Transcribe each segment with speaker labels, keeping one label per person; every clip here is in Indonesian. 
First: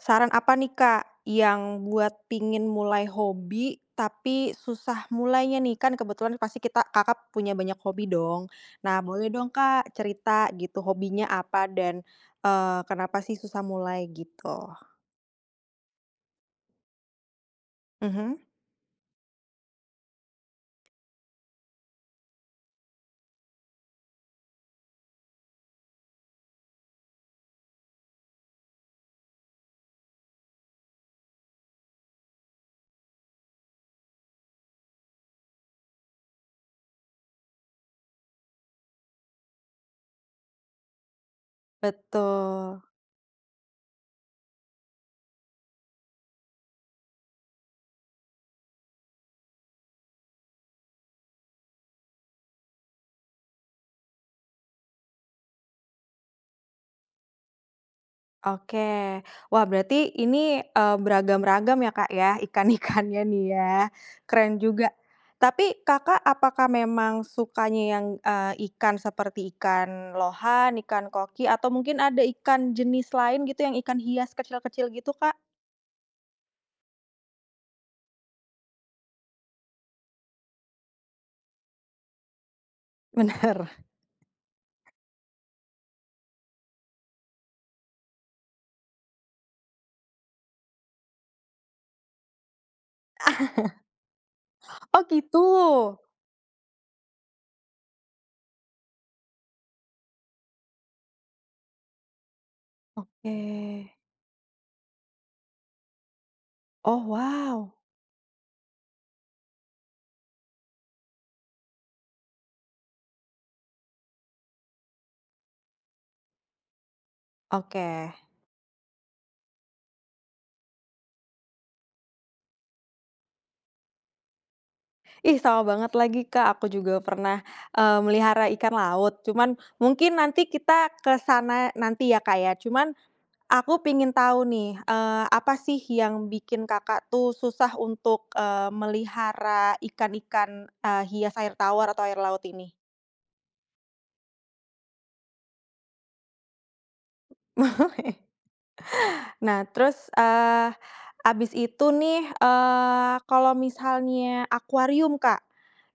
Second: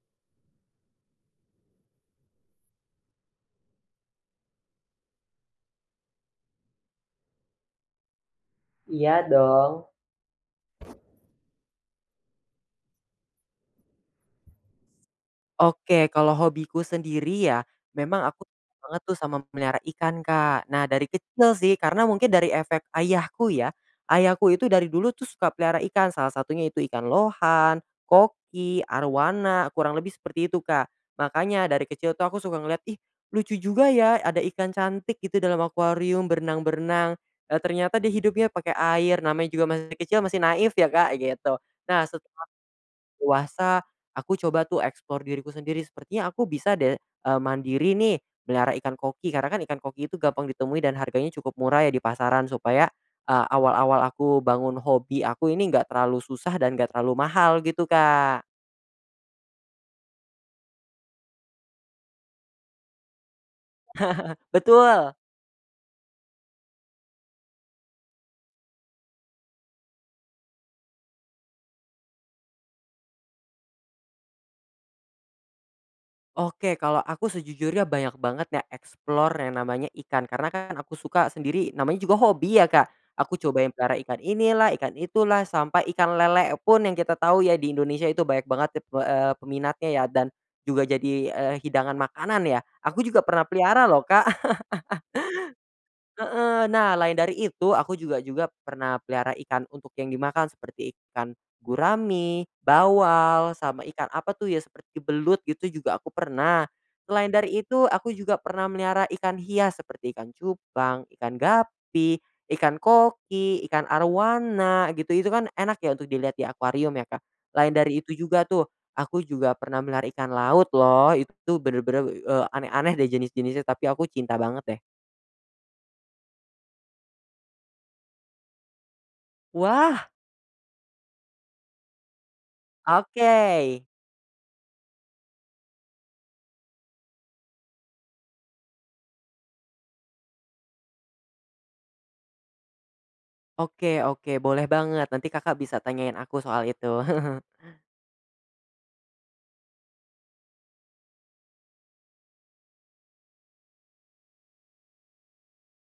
Speaker 1: Saran apa nih Kak, yang buat pingin mulai hobi, tapi susah mulainya nih? Kan kebetulan pasti Kakak punya banyak hobi dong. Nah
Speaker 2: Iya
Speaker 1: boleh dong
Speaker 2: dong.
Speaker 1: Kak cerita gitu hobinya apa dan kenapa sih susah mulai gitu?
Speaker 2: Oke, kalau hobiku sendiri ya, memang
Speaker 1: Mhm,
Speaker 2: aku suka banget tuh sama memelihara ikan, Kak. Nah, dari kecil sih, karena mungkin dari efek ayahku ya. Ayahku itu dari dulu tuh suka pelihara ikan, salah satunya itu ikan lohan, koki, arwana, kurang lebih seperti itu, Kak. Makanya dari kecil tuh aku suka ngeliat, ih lucu juga ya ada ikan cantik gitu dalam akuarium berenang-berenang. Ternyata dia hidupnya pakai air, namanya juga masih kecil, masih naif ya, Kak, gitu. Nah set
Speaker 1: betul.
Speaker 2: Dewasa, aku coba tuh eksplor diriku sendiri, sepertinya aku bisa deh, mandiri nih melihara ikan koki, karena kan ikan koki itu gampang ditemui dan harganya cukup murah ya di pasaran supaya, awal-awal aku bangun hobi aku ini nggak terlalu susah dan nggak terlalu mahal gitu, Kak.
Speaker 1: Oke. Wah berarti ini, beragam-ragam ya, Kak, ya, ikan-ikannya nih ya, keren juga.
Speaker 2: Betul.
Speaker 1: Tapi Kakak apakah memang sukanya yang, ikan seperti ikan lohan, ikan koki, atau mungkin ada ikan jenis lain gitu yang ikan hias kecil-kecil gitu, Kak?
Speaker 2: Oke, kalau aku sejujurnya banyak banget ya explore yang namanya ikan, karena kan aku suka sendiri namanya juga hobi ya, Kak. Aku
Speaker 1: Bener.
Speaker 2: cobain pelihara ikan inilah, ikan itulah, sampai ikan lele pun yang kita tahu ya di Indonesia itu banyak banget ya peminatnya ya dan juga jadi hidangan makanan ya. Aku juga pernah pelihara loh, Kak.
Speaker 1: Oh gitu?
Speaker 2: Heeh. Nah, lain dari itu, aku juga juga pernah pelihara ikan untuk yang dimakan seperti ikan gurami,
Speaker 1: Oke.
Speaker 2: bawal, sama ikan apa tuh ya, seperti belut gitu juga aku pernah.
Speaker 1: Oh
Speaker 2: Selain dari
Speaker 1: wow,
Speaker 2: itu, aku juga pernah melihara ikan hias seperti ikan cupang, ikan gapi, ikan koki, ikan arwana gitu. Itu kan enak ya untuk dilihat di akuarium ya, Kak. Lain
Speaker 1: oke.
Speaker 2: dari itu juga tuh, aku juga pernah melihara ikan laut loh. Itu tuh bener-bener, aneh-aneh deh jenis-jenisnya, tapi aku cinta banget deh.
Speaker 1: Ih, sama banget lagi, Kak, aku juga pernah, melihara ikan laut, cuman
Speaker 2: Wah.
Speaker 1: mungkin nanti kita ke sana nanti ya, Kak, ya. Cuman
Speaker 2: Oke.
Speaker 1: aku pengen tahu nih, apa sih yang bikin Kakak tuh susah untuk, melihara ikan-ikan, hias air tawar atau air laut ini?
Speaker 2: Oke oke, boleh banget. Nanti Kakak bisa tanyain aku soal itu.
Speaker 1: Nah, terus, habis itu nih, kalau misalnya akuarium, Kak,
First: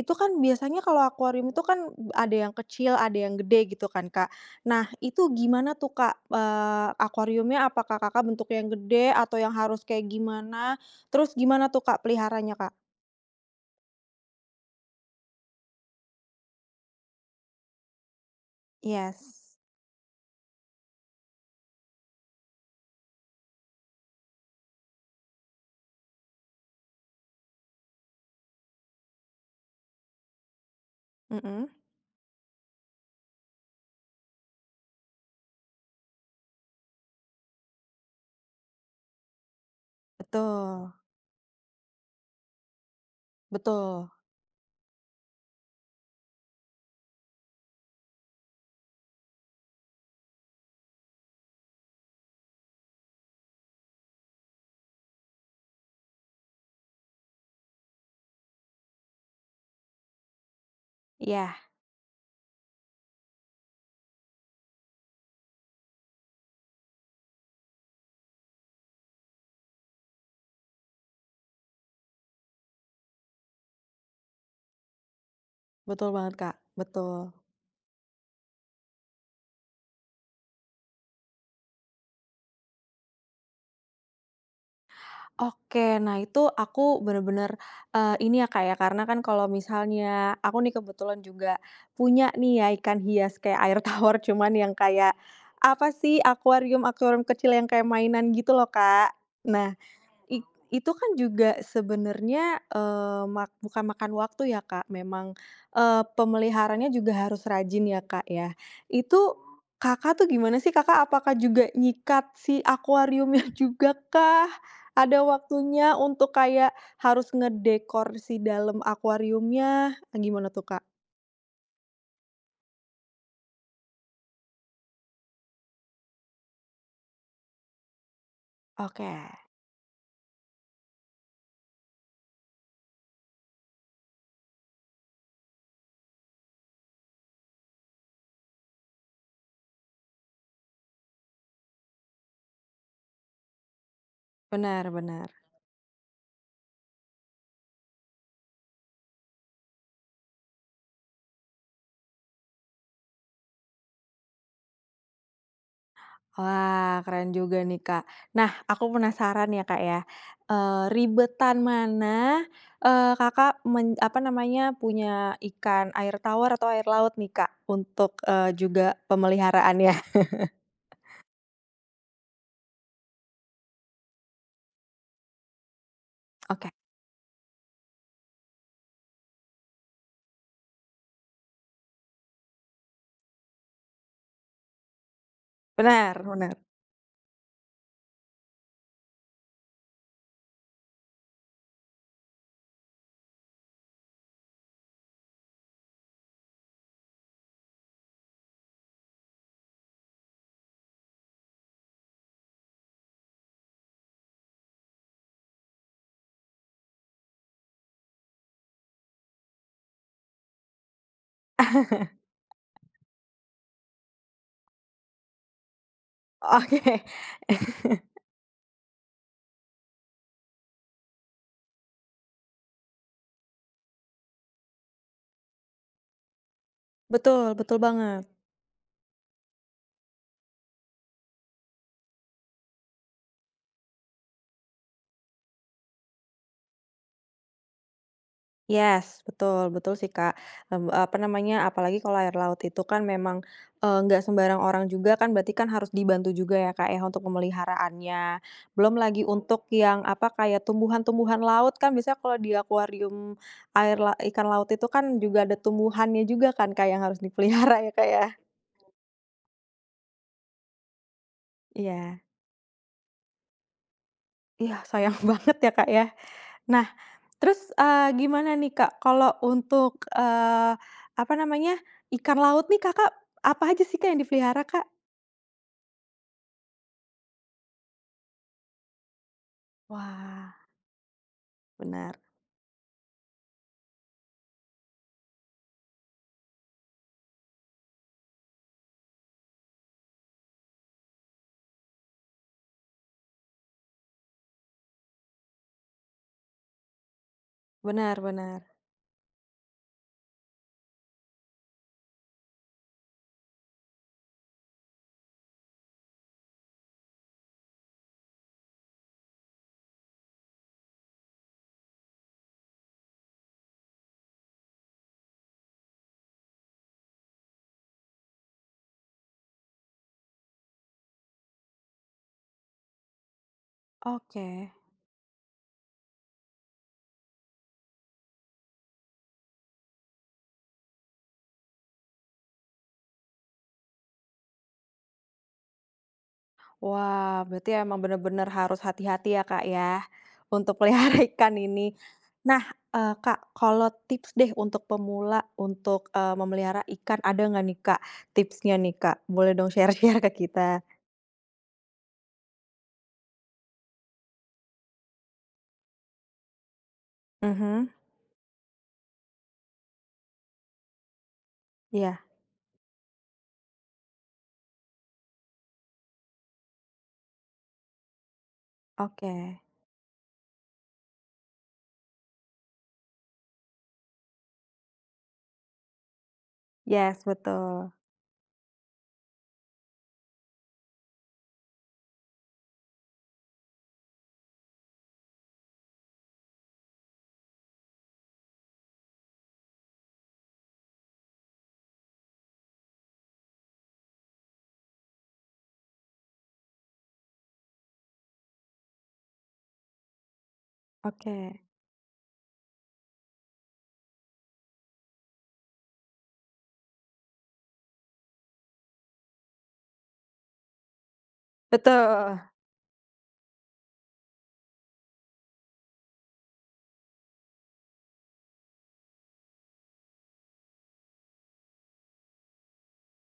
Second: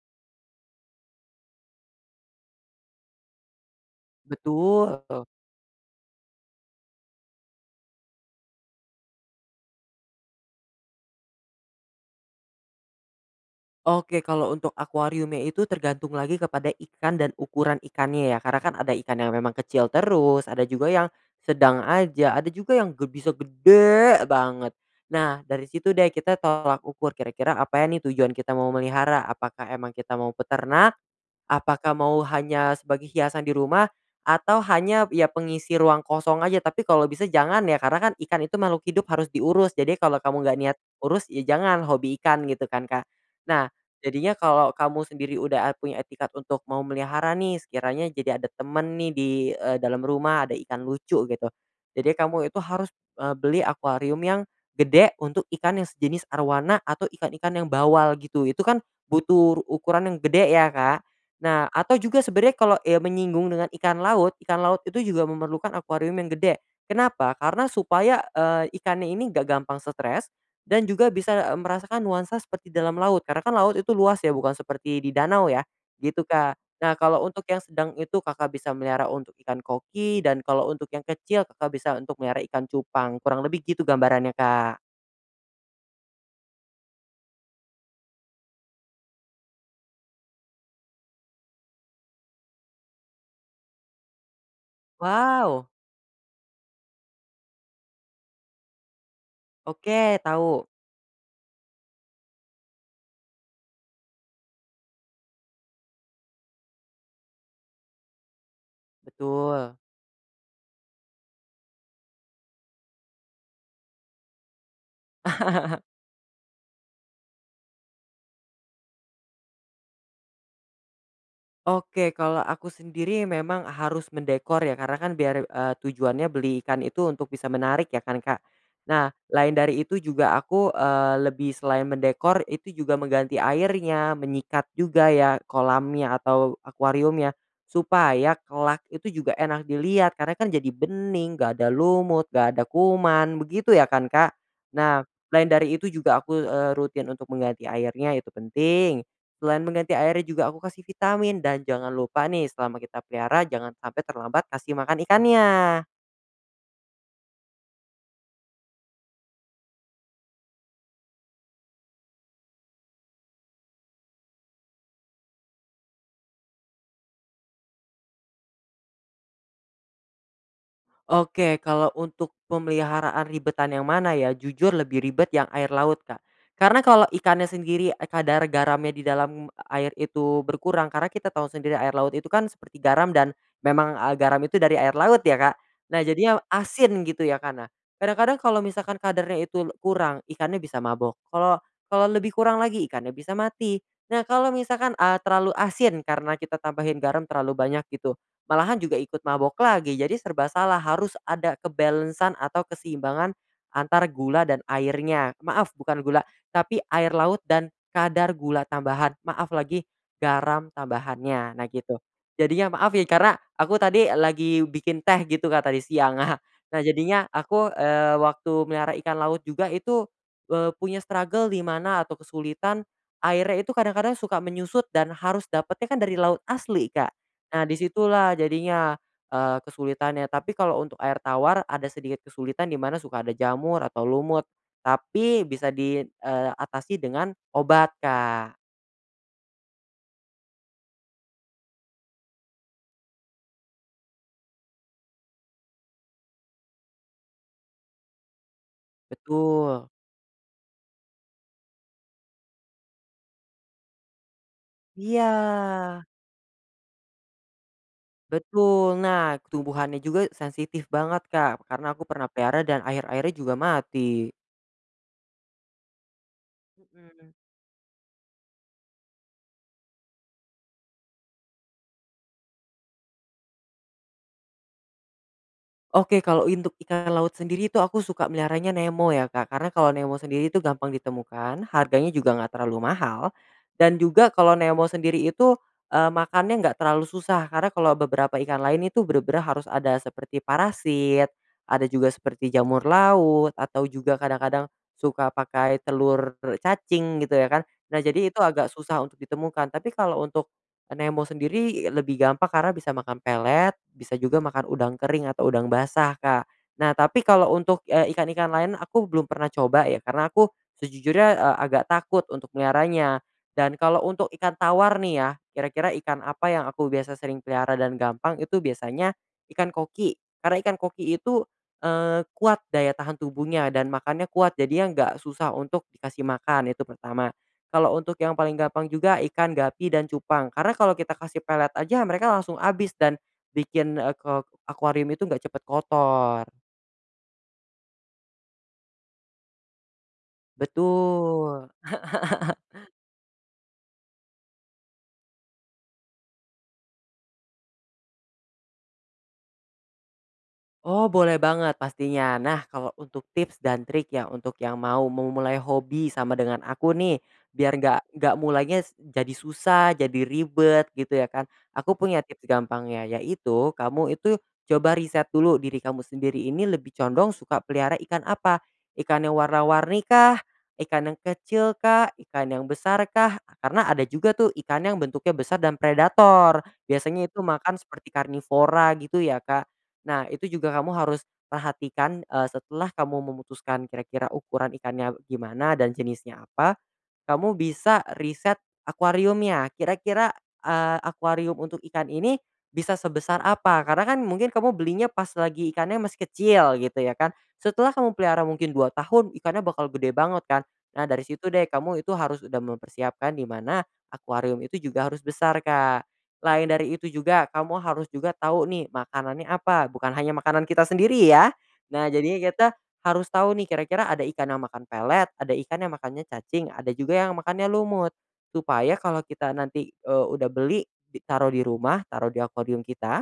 Speaker 1: itu kan biasanya kalau akuarium itu kan ada yang kecil, ada yang gede gitu kan, Kak. Nah,
Speaker 2: Betul.
Speaker 1: itu gimana tuh, Kak, akuariumnya apakah Kakak bentuk yang gede atau yang harus kayak gimana? Terus gimana tuh, Kak, peliharanya, Kak?
Speaker 2: Oke, kalau untuk akuariumnya itu tergantung lagi kepada ikan dan ukuran ikannya ya. Karena kan ada ikan yang
Speaker 1: Yes,
Speaker 2: memang kecil terus, ada juga yang sedang aja, ada juga yang bisa gede banget. Nah, dari situ deh kita tolak ukur kira-kira apa ya nih tujuan kita mau melihara, apakah emang kita mau peternak.
Speaker 1: mhm,
Speaker 2: Apakah mau hanya sebagai hiasan di rumah atau hanya ya pengisi ruang kosong aja, tapi kalau bisa jangan ya, karena kan ikan itu makhluk hidup harus diurus. Jadi kalau kamu nggak niat
Speaker 1: betul
Speaker 2: urus, ya jangan hobi ikan gitu kan, Kak. Nah,
Speaker 1: betul,
Speaker 2: jadinya kalau kamu sendiri udah punya etikat untuk mau melihara nih, sekiranya jadi ada temen nih di, dalam rumah, ada ikan lucu gitu. Jadi kamu itu harus, beli akuarium yang gede untuk ikan yang sejenis arwana atau ikan-ikan yang bawal gitu. Itu kan butuh ukuran yang gede ya, Kak.
Speaker 1: iya,
Speaker 2: Nah, atau juga sebenarnya kalau, ya menyinggung dengan ikan laut itu juga memerlukan akuarium yang gede. Kenapa? Karena supaya, ikannya ini gak gampang stres dan juga bisa, merasakan nuansa seperti dalam laut. Karena kan laut itu luas ya, bukan seperti di danau ya,
Speaker 1: betul
Speaker 2: gitu,
Speaker 1: banget, Kak,
Speaker 2: Kak. Nah,
Speaker 1: betul.
Speaker 2: kalau untuk yang sedang itu Kakak bisa melihara untuk ikan koki dan kalau untuk yang kecil Kakak bisa untuk melihara ikan cupang, kurang lebih gitu gambarannya, Kak.
Speaker 1: Oke, nah itu aku bener-bener, ini ya, Kak, ya, karena kan kalau misalnya aku nih kebetulan juga punya nih ya ikan hias kayak air tawar cuman yang kayak,
Speaker 2: Wow,
Speaker 1: apa sih, akuarium-akuarium kecil yang kayak mainan gitu loh, Kak. Nah
Speaker 2: oke,
Speaker 1: I
Speaker 2: tahu,
Speaker 1: itu kan juga sebenarnya, eee, mak bukan makan waktu ya, Kak, memang, pemeliharaannya juga harus rajin ya, Kak, ya. Itu
Speaker 2: betul.
Speaker 1: Kakak tuh gimana sih, Kakak apakah juga nyikat si akuariumnya juga kah? Ada waktunya untuk kayak harus ngedekor si dalam akuariumnya? Gimana tuh, Kak?
Speaker 2: Oke, kalau aku sendiri memang harus mendekor ya, karena kan biar, tujuannya beli ikan itu untuk bisa menarik ya kan, Kak.
Speaker 1: Oke,
Speaker 2: Nah, lain dari itu juga aku, lebih selain mendekor itu juga mengganti airnya, menyikat juga ya kolamnya atau akuariumnya, supaya kelak itu juga enak dilihat karena kan jadi bening, nggak ada lumut, nggak ada kuman, begitu ya kan, Kak.
Speaker 1: benar
Speaker 2: Nah,
Speaker 1: benar.
Speaker 2: lain dari itu juga aku, rutin untuk mengganti airnya itu penting. Selain mengganti airnya juga aku kasih vitamin dan jangan lupa nih selama kita pelihara jangan sampai terlambat kasih makan ikannya.
Speaker 1: Wah, keren juga nih, Kak. Nah, aku penasaran ya, Kak, ya. Ribetan mana, Kakak men apa namanya, punya ikan air tawar atau air laut nih, Kak, untuk, juga pemeliharaannya?
Speaker 2: Oke, kalau untuk pemeliharaan ribetan yang mana ya, jujur lebih ribet yang air laut, Kak.
Speaker 1: Oke,
Speaker 2: Karena kalau ikannya sendiri kadar garamnya di dalam air itu berkurang, karena kita tahu sendiri air laut itu kan seperti garam dan memang, garam itu dari air laut ya, Kak. Nah,
Speaker 1: benar
Speaker 2: jadinya
Speaker 1: benar.
Speaker 2: asin gitu ya, karena kadang-kadang kalau misalkan kadarnya itu kurang, ikannya bisa mabok. Kalau kalau lebih kurang lagi, ikannya bisa mati. Nah, kalau misalkan, terlalu asin karena kita tambahin garam terlalu banyak gitu, malahan juga ikut mabok lagi. Jadi serba salah, harus ada kebalansan atau keseimbangan antara gula dan airnya. Maaf, bukan gula, tapi air laut dan kadar gula tambahan. Maaf lagi, garam tambahannya. Nah, gitu. Jadinya maaf ya karena aku tadi lagi bikin teh gitu Kak tadi siang. Nah,
Speaker 1: Oke,
Speaker 2: jadinya aku, waktu melihara ikan laut juga itu, punya struggle di mana atau kesulitan airnya itu kadang-kadang suka menyusut dan harus dapatnya kan dari laut asli, Kak.
Speaker 1: betul
Speaker 2: Nah
Speaker 1: betul banget.
Speaker 2: disitulah jadinya, kesulitannya. Tapi kalau untuk air tawar ada sedikit kesulitan di mana suka ada jamur atau lumut, tapi bisa diatasi dengan obat, Kak.
Speaker 1: Yes, betul betul sih, Kak. Mmm, apa namanya, apalagi kalau air laut itu kan memang, nggak sembarang orang juga kan, berarti kan harus dibantu juga ya, Kak, ya, untuk pemeliharaannya. Belum lagi untuk
Speaker 2: Betul.
Speaker 1: yang, apa, kayak tumbuhan-tumbuhan laut kan biasanya kalau di akuarium air la ikan laut itu kan
Speaker 2: Iya,
Speaker 1: juga ada tumbuhannya juga kan, Kak, yang harus dipelihara ya, Kak, ya?
Speaker 2: betul. Nah tumbuhannya juga sensitif banget, Kak, karena aku
Speaker 1: Iya.
Speaker 2: pernah pelihara dan airnya juga mati.
Speaker 1: Iya, sayang banget ya, Kak, ya. Nah,
Speaker 2: Mhm.
Speaker 1: terus, gimana nih, Kak, kalau untuk, apa namanya, ikan laut nih Kakak apa aja sih, Kak, yang dipelihara, Kak?
Speaker 2: Oke, kalau untuk ikan laut sendiri itu aku suka meliharanya Nemo ya, Kak. Karena kalau Nemo sendiri
Speaker 1: Wah,
Speaker 2: itu gampang ditemukan, harganya
Speaker 1: benar
Speaker 2: juga nggak terlalu mahal, dan juga kalau Nemo sendiri itu, makannya nggak terlalu susah. Karena kalau beberapa ikan lain itu bener-bener harus ada seperti parasit, ada juga seperti jamur laut, atau juga kadang-kadang suka pakai telur cacing gitu ya kan. Nah,
Speaker 1: benar
Speaker 2: jadi itu
Speaker 1: benar.
Speaker 2: agak susah untuk ditemukan. Tapi kalau untuk Nemo sendiri lebih gampang karena bisa makan pelet, bisa juga makan udang kering atau udang basah, Kak. Nah, tapi kalau untuk, ikan-ikan lain aku belum pernah coba ya, karena aku sejujurnya, agak takut untuk meliharanya. Dan kalau untuk ikan tawar nih ya, kira-kira ikan apa yang aku biasa sering pelihara dan gampang itu biasanya ikan koki. Karena ikan koki itu, kuat daya tahan tubuhnya dan makannya kuat,
Speaker 1: Oke.
Speaker 2: jadi yang nggak susah untuk dikasih makan, itu pertama. Kalau untuk yang paling gampang juga ikan gapi dan cupang. Karena kalau kita kasih pelet aja mereka langsung habis dan bikin, ke akuarium itu nggak cepet kotor.
Speaker 1: Wah, berarti emang bener-bener harus hati-hati ya, Kak, ya, untuk pelihara ikan
Speaker 2: Betul.
Speaker 1: ini. Nah, Kak, kalau tips deh untuk pemula untuk, memelihara ikan ada nggak nih, Kak, tipsnya nih, Kak? Boleh dong share-share ke kita?
Speaker 2: Oh, boleh banget pastinya. Nah, kalau untuk tips dan trik ya untuk yang mau memulai hobi sama dengan aku nih, biar
Speaker 1: Mhm,
Speaker 2: nggak jadi susah, jadi ribet gitu ya kan. Aku
Speaker 1: iya,
Speaker 2: punya tips gampangnya, yaitu kamu itu coba riset dulu diri kamu sendiri ini lebih condong suka pelihara ikan apa? Ikan
Speaker 1: oke.
Speaker 2: yang warna-warni kah? Ikan yang kecil kah? Ikan yang besar kah? Karena ada juga tuh ikan yang bentuknya besar dan predator.
Speaker 1: Yes,
Speaker 2: Biasanya itu makan
Speaker 1: betul.
Speaker 2: seperti karnivora gitu ya kan. Nah, itu juga kamu harus perhatikan, setelah kamu memutuskan kira-kira ukuran ikannya gimana dan jenisnya apa, kamu bisa riset akuariumnya, kira-kira, akuarium untuk ikan ini bisa sebesar apa? Karena kan mungkin kamu belinya pas lagi ikannya masih kecil gitu ya kan, setelah kamu pelihara mungkin 2 tahun ikannya bakal gede banget kan. Nah dari situ
Speaker 1: Oke.
Speaker 2: deh kamu itu harus udah mempersiapkan di mana akuarium itu juga harus besar, Kak. Lain dari itu juga kamu harus juga tahu nih makanannya apa, bukan hanya makanan kita sendiri ya. Nah jadinya
Speaker 1: Betul,
Speaker 2: kita harus tahu nih kira-kira ada ikan yang makan pelet, ada ikan yang makannya cacing, ada juga yang makannya lumut. Supaya kalau kita nanti, udah beli, di taruh di rumah, taruh di akuarium kita,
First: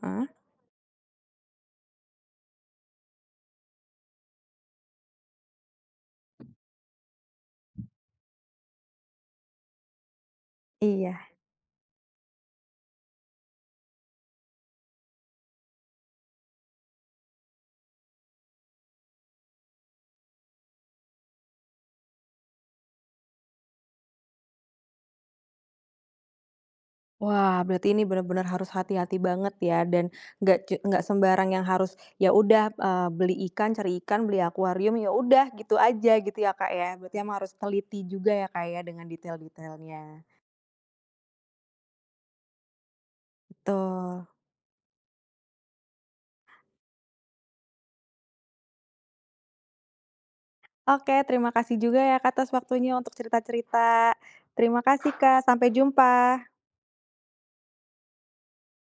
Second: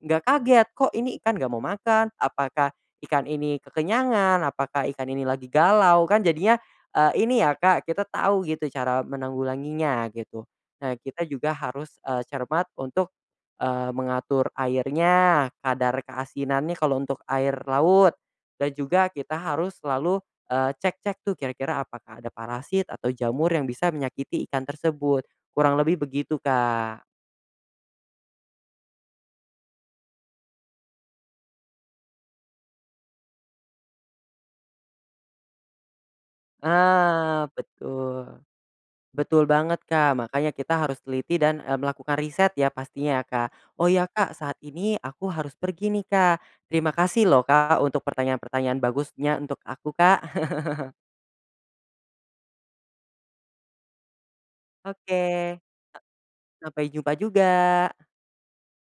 Speaker 2: nggak kaget, "Kok ini ikan nggak mau makan? Apakah ikan ini kekenyangan? Apakah ikan ini lagi galau?" Kan jadinya, ini ya, Kak, kita tahu gitu cara menanggulanginya gitu. Nah, kita
Speaker 1: Iya.
Speaker 2: juga harus, cermat untuk, mengatur airnya, kadar keasinannya kalau untuk air laut, dan juga kita harus selalu, cek-cek tuh kira-kira apakah ada parasit atau jamur yang bisa menyakiti ikan tersebut. Kurang lebih begitu, Kak.
Speaker 1: Wah, berarti ini benar-benar harus hati-hati banget ya dan nggak sembarang yang harus, ya udah, beli ikan, cari ikan, beli akuarium, ya udah gitu aja gitu ya, Kak, ya. Berarti emang
Speaker 2: Ah,
Speaker 1: harus teliti
Speaker 2: betul.
Speaker 1: juga ya, Kak, ya dengan
Speaker 2: Betul banget, Kak.
Speaker 1: detail-detailnya.
Speaker 2: Makanya kita harus teliti dan, melakukan riset ya pastinya ya, Kak. "Oh ya,
Speaker 1: Betul.
Speaker 2: Kak, saat ini aku harus pergi nih, Kak. Terima kasih loh, Kak, untuk pertanyaan-pertanyaan bagusnya untuk aku, Kak."
Speaker 1: Oke, terima kasih juga ya, Kak, atas waktunya untuk cerita-cerita. Terima kasih,
Speaker 2: Oke,
Speaker 1: Kak, sampai jumpa.
Speaker 2: sampai jumpa juga.